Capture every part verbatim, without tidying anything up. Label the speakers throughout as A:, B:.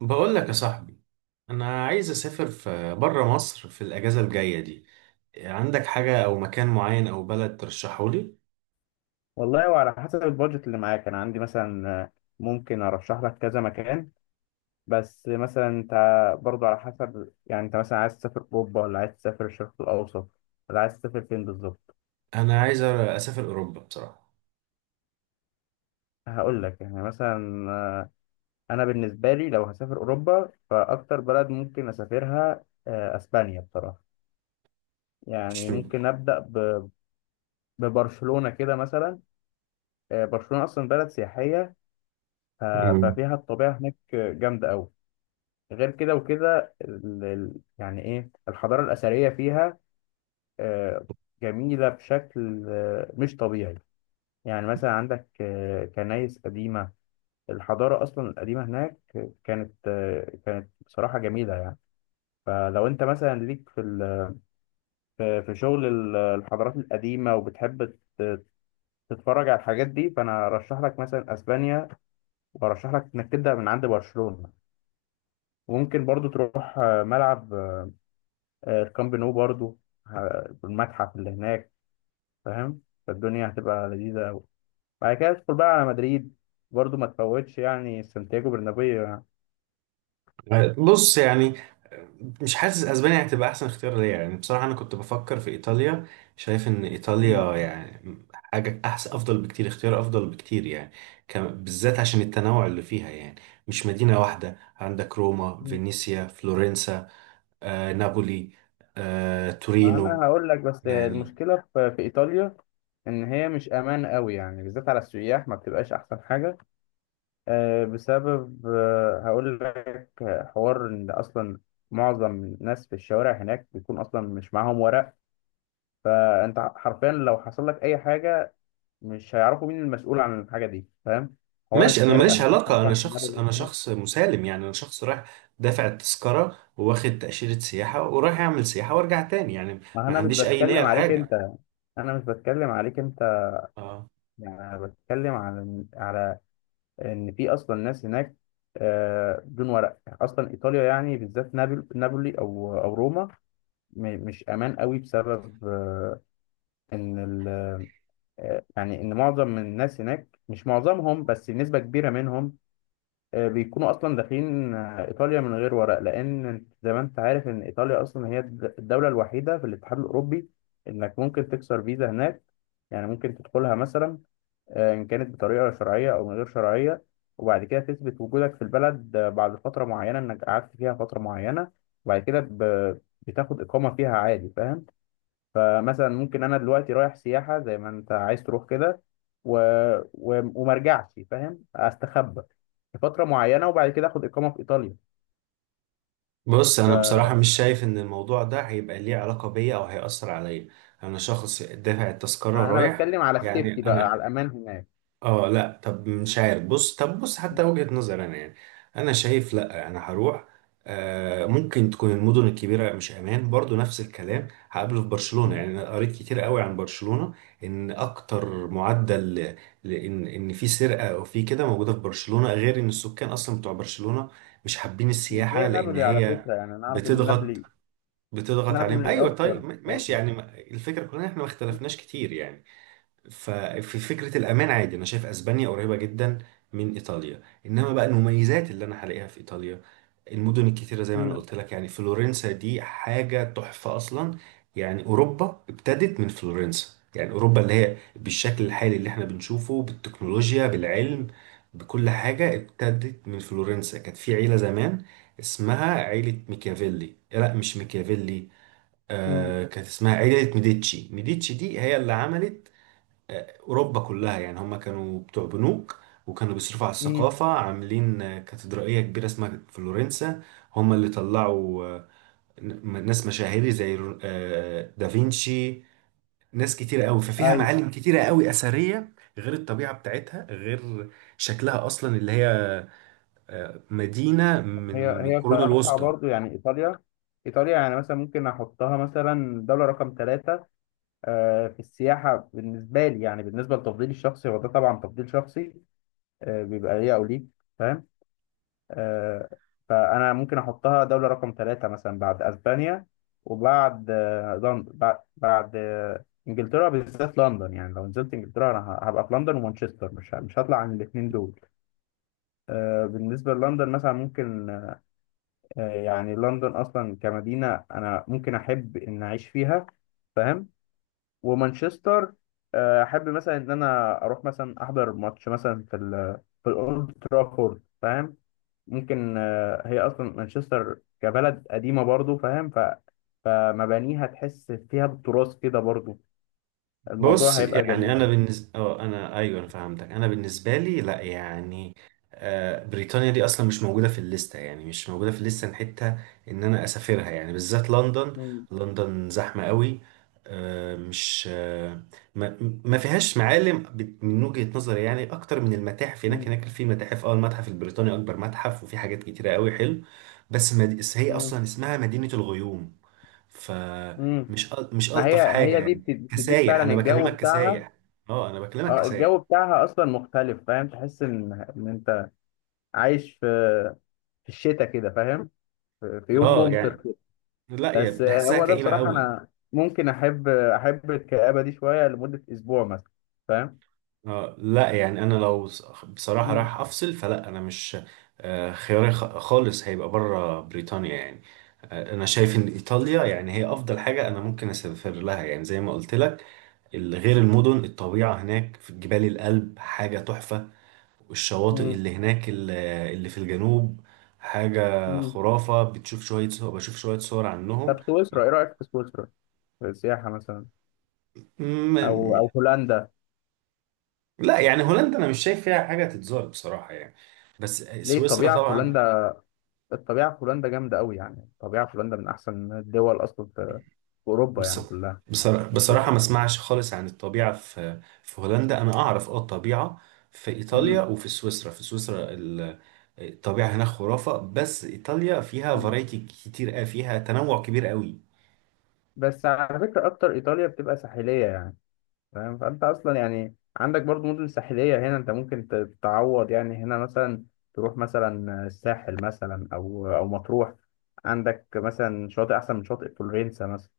A: بقول لك يا صاحبي، انا عايز اسافر في بره مصر في الاجازه الجايه دي. عندك حاجه او مكان معين او بلد ترشحه لي؟
B: والله وعلى حسب البادجت اللي معاك انا عندي مثلا آه، ممكن ارشح لك كذا مكان. بس مثلا انت برضو على حسب، يعني انت مثلا عايز تسافر اوروبا ولا عايز تسافر الشرق الاوسط ولا عايز تسافر فين بالظبط؟
A: انا عايز اسافر اوروبا بصراحه.
B: هقول لك يعني مثلا. آه، انا بالنسبه لي لو هسافر اوروبا فاكتر بلد ممكن اسافرها آه، اسبانيا بصراحه.
A: مش
B: يعني ممكن ابدا ب- ببرشلونه كده مثلا. آه، برشلونه اصلا بلد سياحيه، ف-
A: مم.
B: ففيها الطبيعه هناك جامده قوي. غير كده وكده ال- ال- يعني ايه الحضارة الأثرية فيها آه، جميلة بشكل آه، مش طبيعي. يعني مثلا عندك آه، كنايس قديمة، الحضارة أصلا القديمة هناك كانت، آه، كانت بصراحة جميلة يعني. فلو أنت مثلا ليك في ال- في في شغل ال- الحضارات القديمة وبتحب ت- تتفرج على الحاجات دي، فأنا أرشح لك مثلا أسبانيا، وأرشح لك إنك تبدأ من عند برشلونة. وممكن برضو تروح آه، ملعب آه، الكامب نو برضو، ه- والمتحف اللي هناك، فاهم؟ فالدنيا هتبقى لذيذة أوي. بعد كده ادخل بقى على مدريد، برضو ما تفوتش يعني سانتياغو برنابيو يعني.
A: بص يعني، مش حاسس اسبانيا هتبقى احسن اختيار ليا. يعني بصراحه انا كنت بفكر في ايطاليا، شايف ان
B: مم.
A: ايطاليا يعني حاجه احسن، افضل بكتير، اختيار افضل بكتير يعني. كم- بالذات عشان التنوع اللي فيها يعني، مش مدينه واحده، عندك روما،
B: مم.
A: فينيسيا، فلورنسا، آه نابولي، آه
B: ما
A: تورينو
B: أنا هقول لك بس
A: يعني.
B: المشكلة في في إيطاليا إن هي مش أمان قوي يعني، بالذات على السياح ما بتبقاش أحسن حاجة، آه، بسبب آه، هقول لك، حوار إن أصلا معظم الناس في الشوارع هناك بيكون أصلا مش معاهم ورق. فأنت حرفيا لو حصل لك أي حاجة مش هيعرفوا مين المسؤول عن الحاجه دي، فاهم؟ حوار
A: ماشي، انا
B: السرقه
A: ماليش
B: هنروح
A: علاقة،
B: مثلا
A: انا
B: في دماغ
A: شخص، انا
B: الإسلام.
A: شخص مسالم يعني، انا شخص رايح دافع التذكرة وواخد تأشيرة سياحة ورايح اعمل سياحة وارجع تاني يعني.
B: ما
A: ما
B: انا مش
A: عنديش اي نية
B: بتكلم عليك
A: لحاجة.
B: انت. انا مش بتكلم عليك انت.
A: اه
B: يعني انا بتكلم على على ان في اصلا ناس هناك آه، بدون ورق، اصلا ايطاليا يعني بالذات نابل نابولي او او روما م- مش امان قوي، بسبب آه، ان ال- آه، يعني ان معظم من الناس هناك، مش معظمهم بس نسبه كبيره منهم، آه، بيكونوا اصلا داخلين آه، ايطاليا من غير ورق. لان انت زي ما انت عارف ان ايطاليا اصلا هي الد- الدوله الوحيده في الاتحاد الاوروبي انك ممكن تكسر فيزا هناك. يعني ممكن تدخلها مثلا، آه، ان كانت بطريقه شرعيه او من غير شرعيه، وبعد كده تثبت وجودك في البلد. آه، بعد فتره معينه، انك قعدت فيها فتره معينه، وبعد كده ب- بتاخد اقامه فيها عادي، فاهم؟ فمثلا ممكن انا دلوقتي رايح سياحه زي ما انت عايز تروح كده، و... و... وما ارجعش، فاهم؟ استخبى لفتره معينه وبعد كده اخد اقامه في ايطاليا.
A: بص، انا بصراحة مش شايف ان الموضوع ده هيبقى ليه علاقة بيا او هيأثر عليا. انا شخص دافع التذكرة
B: انا
A: رايح
B: بتكلم على
A: يعني.
B: السيفتي بقى،
A: انا
B: على الامان هناك.
A: اه لا، طب مش عارف، بص، طب بص، حتى وجهة نظر انا يعني، انا شايف لا، انا هروح. آه، ممكن تكون المدن الكبيرة مش امان، برضو نفس الكلام هقابله في برشلونة.
B: مم.
A: يعني انا قريت كتير قوي عن برشلونة، ان اكتر معدل ل- لان، ان في سرقة او في كده موجودة في برشلونة، غير ان السكان اصلا بتوع برشلونة مش حابين
B: مش
A: السياحة،
B: زي
A: لان
B: نابولي على
A: هي
B: فكره، يعني انا اعرف ان
A: بتضغط،
B: نابولي،
A: بتضغط عليهم.
B: نابولي
A: ايوه
B: اكتر
A: طيب، م- ماشي
B: برضه.
A: يعني، ما- الفكرة كلها إن احنا ما اختلفناش كتير يعني. ففي فكرة الأمان عادي، أنا شايف أسبانيا قريبة جدا من إيطاليا، إنما بقى المميزات اللي أنا هلاقيها في إيطاليا، المدن الكتيرة زي ما أنا
B: امم
A: قلت لك يعني، فلورنسا دي حاجة تحفة أصلا. يعني أوروبا ابتدت من فلورنسا، يعني أوروبا اللي هي بالشكل الحالي اللي احنا بنشوفه، بالتكنولوجيا، بالعلم، بكل حاجة، ابتدت من فلورنسا. كانت في عيلة زمان اسمها عيلة ميكافيلي، لا مش ميكافيلي،
B: مم.
A: آه كانت اسمها عيلة ميديتشي. ميديتشي دي هي اللي عملت اوروبا كلها يعني. هم كانوا بتوع بنوك، وكانوا بيصرفوا على
B: امم
A: الثقافه، عاملين آه، كاتدرائيه كبيره اسمها فلورنسا. هم اللي طلعوا آه، ن- ناس مشاهير زي رو- آه، دافينشي، ناس كتيرة قوي. ففيها
B: ايوه
A: معالم كتيرة قوي أثرية، غير الطبيعة بتاعتها، غير شكلها أصلا اللي هي آه، مدينة
B: هي
A: من
B: هي
A: القرون
B: بصراحه
A: الوسطى.
B: برضه يعني ايطاليا، ايطاليا يعني مثلا ممكن احطها مثلا دوله رقم ثلاثة آه، في السياحة بالنسبة لي، يعني بالنسبة لتفضيلي الشخصي، هو ده طبعا تفضيل شخصي آه، بيبقى ليا أو ليك، فاهم؟ آه، فأنا ممكن أحطها دولة رقم ثلاثة مثلا، بعد أسبانيا، وبعد آه، لندن، بعد, بعد آه، إنجلترا، بالذات لندن. يعني لو نزلت إنجلترا أنا ه- هبقى في لندن ومانشستر، مش ه- مش هطلع عن الاتنين دول. آه، بالنسبة للندن مثلا، ممكن آه، يعني لندن أصلا كمدينة أنا ممكن أحب إن أعيش فيها، فاهم؟ ومانشستر آه، احب مثلا ان انا اروح مثلا احضر ماتش مثلا في ال، في الاولد ترافورد، فاهم؟ ممكن آه، هي اصلا مانشستر كبلد قديمه برضو، فاهم؟ ف فمبانيها تحس فيها بالتراث كده برضو،
A: بص
B: الموضوع هيبقى
A: يعني
B: جميل.
A: انا بالنسبه، اه انا ايوه انا فهمتك، انا بالنسبه لي لا يعني، آه، بريطانيا دي اصلا مش موجوده في الليسته، يعني مش موجوده في الليسته حتى ان انا اسافرها يعني، بالذات لندن.
B: مم،
A: لندن زحمه قوي، آه، مش آه، ما ما فيهاش معالم بت- من وجهه نظري يعني، اكتر من المتاحف هناك.
B: مم،
A: هناك في متاحف، اه المتحف البريطاني اكبر متحف، وفي حاجات كتيره قوي حلو، بس مد... هي
B: مم،
A: اصلا اسمها مدينه الغيوم.
B: مم.
A: فمش أل- مش
B: ما هي
A: ألطف حاجة
B: هي دي
A: يعني
B: بت- بتديك
A: كسايح،
B: فعلا
A: أنا
B: الجو
A: بكلمك
B: بتاعها.
A: كسايح. أه أنا بكلمك
B: اه
A: كسايح.
B: الجو بتاعها اصلا مختلف، فاهم؟ تحس ان ان انت عايش في في الشتاء كده، فاهم؟ في في يوم
A: أه يعني
B: ممطر.
A: لا يا،
B: بس
A: بحسها
B: هو ده
A: كئيبة
B: بصراحة
A: قوي.
B: أنا ممكن أحب، أحب الكآبة دي شوية لمدة أسبوع مثلا، فاهم؟
A: أه لا يعني، أنا لو ص- بصراحة
B: مم.
A: رايح أفصل، فلا أنا مش، آه، خياري خ- خالص هيبقى بره بريطانيا يعني. آه، أنا شايف إن إيطاليا يعني هي أفضل حاجة أنا ممكن أسافر لها، يعني زي ما قلت لك، ال- غير المدن، الطبيعة هناك في جبال الألب حاجة تحفة، والشواطئ
B: مم.
A: اللي هناك ال- اللي في الجنوب حاجة
B: مم.
A: خرافة. بتشوف شوية صور، بشوف شوية صور عنهم.
B: طب سويسرا إيه رأيك في سويسرا؟ في السياحة مثلا، أو
A: م-
B: أو هولندا.
A: لا يعني هولندا أنا مش شايف فيها حاجة تتزار بصراحة يعني، بس
B: ليه؟
A: سويسرا
B: الطبيعة في
A: طبعا.
B: هولندا، الطبيعة في هولندا جامدة أوي، يعني الطبيعة في هولندا من أحسن الدول أصلا في في أوروبا
A: بص...
B: يعني كلها.
A: بصرا- بصراحة ما اسمعش خالص عن الطبيعة في في هولندا، أنا أعرف أه الطبيعة في إيطاليا
B: مم.
A: وفي سويسرا. في سويسرا ال- الطبيعة هناك خرافة، بس إيطاليا فيها
B: مم.
A: فرايتي كتير أوي، فيها تنوع كبير قوي.
B: بس على فكرة أكتر إيطاليا بتبقى ساحلية يعني، فاهم؟ فانت اصلا يعني عندك برضو مدن ساحليه هنا، انت ممكن ت- تعوض يعني هنا مثلا، تروح مثلا الساحل مثلا او او مطروح. عندك مثلا شاطئ احسن من شاطئ فلورنسا مثلا.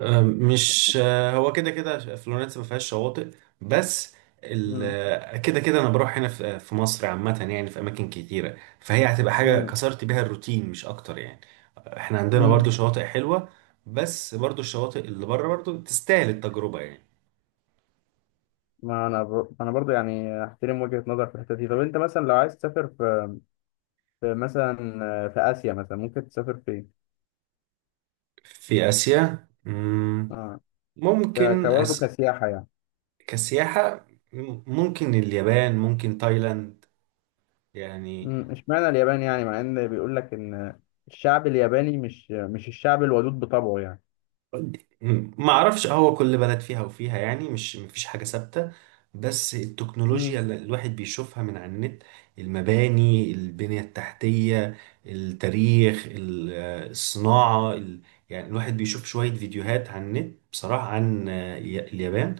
A: آه، مش آه، هو كده كده فلورنسا ما فيهاش شواطئ، بس ال-
B: امم.
A: آه، كده كده انا بروح هنا في آه، في مصر عامة يعني، في اماكن كتيرة، فهي هتبقى حاجة
B: امم.
A: كسرت بيها الروتين مش اكتر يعني. احنا عندنا
B: امم.
A: برضو شواطئ حلوة، بس برضو الشواطئ اللي بره برضو تستاهل التجربة يعني.
B: ما انا ب... انا برضو يعني احترم وجهه نظر في الحته دي. طب انت مثلا لو عايز تسافر في في مثلا في اسيا مثلا، ممكن تسافر فين؟
A: في اسيا، مم،
B: اه، ك...
A: ممكن
B: كبرضو
A: أس...
B: كسياحه يعني.
A: كسياحة، مم، ممكن اليابان، ممكن تايلاند يعني.
B: امم، اشمعنى اليابان؟ يعني مع ان بيقول لك ان الشعب الياباني مش مش الشعب الودود بطبعه
A: ما اعرفش، هو كل بلد فيها وفيها يعني، مش مفيش حاجة ثابتة، بس التكنولوجيا
B: يعني.
A: اللي الواحد بيشوفها من على النت، المباني، البنية التحتية، التاريخ، ال- آه، الصناعة ال- يعني الواحد بيشوف شوية فيديوهات على النت بصراحة عن آه، ي- اليابان،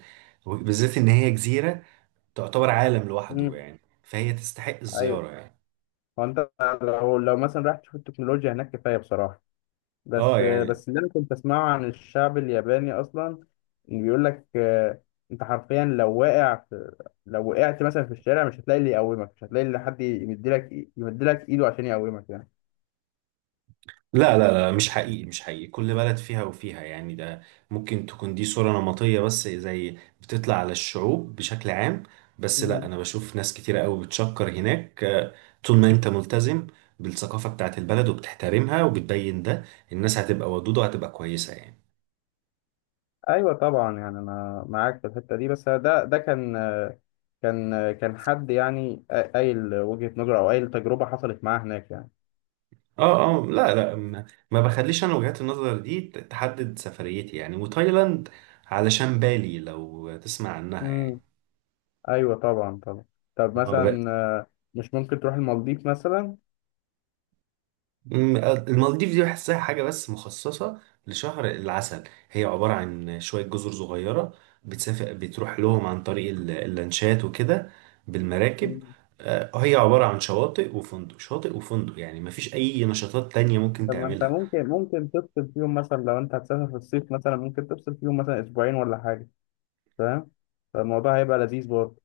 A: بالذات ان هي جزيرة تعتبر عالم لوحده
B: مم.
A: يعني، فهي تستحق
B: ايوه.
A: الزيارة يعني.
B: هو انت لو لو مثلا رايح تشوف التكنولوجيا هناك، كفايه بصراحه.
A: اه
B: بس
A: يعني
B: بس اللي انا كنت اسمعه عن الشعب الياباني اصلا إن بيقول لك آه، انت حرفيا لو واقع في، لو وقعت مثلا في الشارع مش هتلاقي اللي يقومك، مش هتلاقي اللي حد يمدلك إي- يمدلك ايده عشان يقومك يعني.
A: لا لا لا، مش حقيقي، مش حقيقي، كل بلد فيها وفيها يعني. ده ممكن تكون دي صورة نمطية، بس زي بتطلع على الشعوب بشكل عام، بس لا،
B: مم.
A: أنا بشوف ناس كتيرة قوي بتشكر هناك. آه، طول ما أنت ملتزم بالثقافة بتاعت البلد وبتحترمها وبتبين ده، الناس هتبقى ودودة وهتبقى كويسة يعني.
B: ايوه طبعا يعني انا معاك في الحته دي، بس ده ده كان آه، كان آه، كان حد يعني قايل وجهه نظره او قايل تجربه حصلت معاه هناك.
A: اه اه لا لا، ما ما بخليش أنا وجهات النظر دي ت- تحدد سفريتي يعني. وتايلاند علشان بالي لو تسمع عنها
B: يعني ايوه طبعا طبعا. طب
A: يعني.
B: مثلا آه، مش ممكن تروح المالديف مثلا؟
A: مم، المالديف دي بحسها حاجة بس مخصصة لشهر العسل، هي عبارة عن شوية جزر صغيرة، بتسافر، بتروح لهم عن طريق ال- اللانشات وكده، بالمراكب.
B: مم.
A: آه، هي عبارة عن شواطئ وفندق، شاطئ وفندق يعني، مفيش أي نشاطات تانية ممكن
B: طب ما انت
A: تعملها.
B: ممكن ممكن تفصل فيهم مثلا، لو انت هتسافر في الصيف مثلا ممكن تفصل فيهم مثلا اسبوعين ولا حاجه، فاهم؟ فالموضوع هيبقى لذيذ برضه.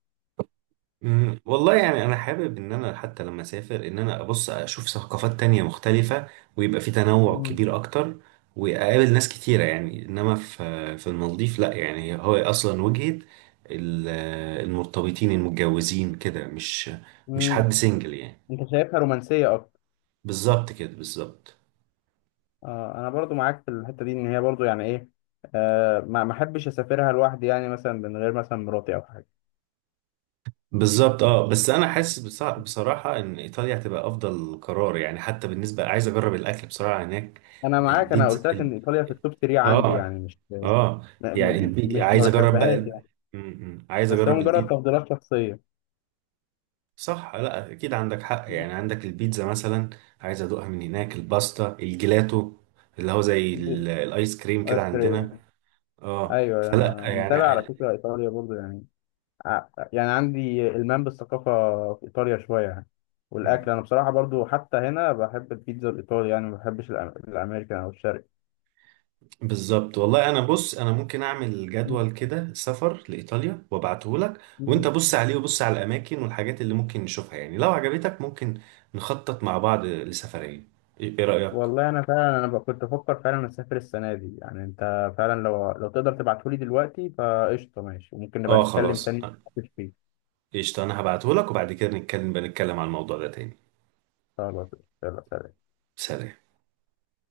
A: مم، والله يعني انا حابب ان انا حتى لما اسافر ان انا ابص اشوف ثقافات تانية مختلفة، ويبقى في تنوع
B: مم.
A: كبير اكتر، واقابل ناس كتيرة يعني. انما في في المالديف لا يعني، هو اصلا وجهة ال- المرتبطين، المتجوزين كده، مش مش
B: مم.
A: حد سنجل يعني.
B: انت شايفها رومانسيه اكتر.
A: بالظبط كده، بالظبط.
B: آه انا برضو معاك في الحته دي، ان هي برضو يعني ايه، آه ما ما احبش اسافرها لوحدي يعني، مثلا من غير مثلا مراتي او حاجه.
A: بالظبط اه، بس انا حاسس بص- بصراحة ان ايطاليا هتبقى افضل قرار يعني، حتى بالنسبة عايز اجرب الاكل بصراحة هناك،
B: انا معاك، انا
A: البيتزا
B: قلت لك
A: ال-
B: ان ايطاليا في التوب تلاتة عندي
A: اه
B: يعني، مش آه،
A: اه
B: م-
A: يعني، يعني
B: م-
A: البي...
B: مش ما
A: عايز اجرب بقى،
B: بحبهاش يعني.
A: م- م. عايز
B: بس هو
A: اجرب
B: مجرد
A: البيت.
B: تفضيلات شخصيه.
A: صح، لا اكيد عندك حق، يعني عندك البيتزا مثلا، عايز ادوقها من هناك، الباستا، الجيلاتو اللي هو زي
B: دي-
A: ال- الايس كريم كده
B: ايس كريم.
A: عندنا. اه
B: ايوه
A: فلا
B: انا متابع
A: يعني
B: على
A: ال-
B: فكره ايطاليا برضو يعني، ع- يعني عندي المام بالثقافه في ايطاليا شويه يعني. والاكل
A: م.
B: انا بصراحه برضو حتى هنا بحب البيتزا الايطالي يعني، ما بحبش الأم- الامريكان او الشرقي.
A: بالظبط. والله انا بص، انا ممكن اعمل
B: مم.
A: جدول كده سفر لايطاليا وابعته لك، وانت
B: مم.
A: بص عليه وبص على الاماكن والحاجات اللي ممكن نشوفها يعني، لو عجبتك ممكن نخطط مع بعض لسفرية. ايه إيه رأيك؟
B: والله انا فعلا انا ب- كنت بفكر فعلا اسافر السنه دي يعني. انت فعلا لو لو تقدر تبعتهولي دلوقتي فقشطه، ماشي، وممكن نبقى
A: اه
B: نتكلم
A: خلاص،
B: تاني فيه.
A: قشطة، أنا هبعتهولك وبعد كده نتكلم، بنتكلم عن الموضوع ده تاني.
B: خلاص، يلا سلام.
A: سلام.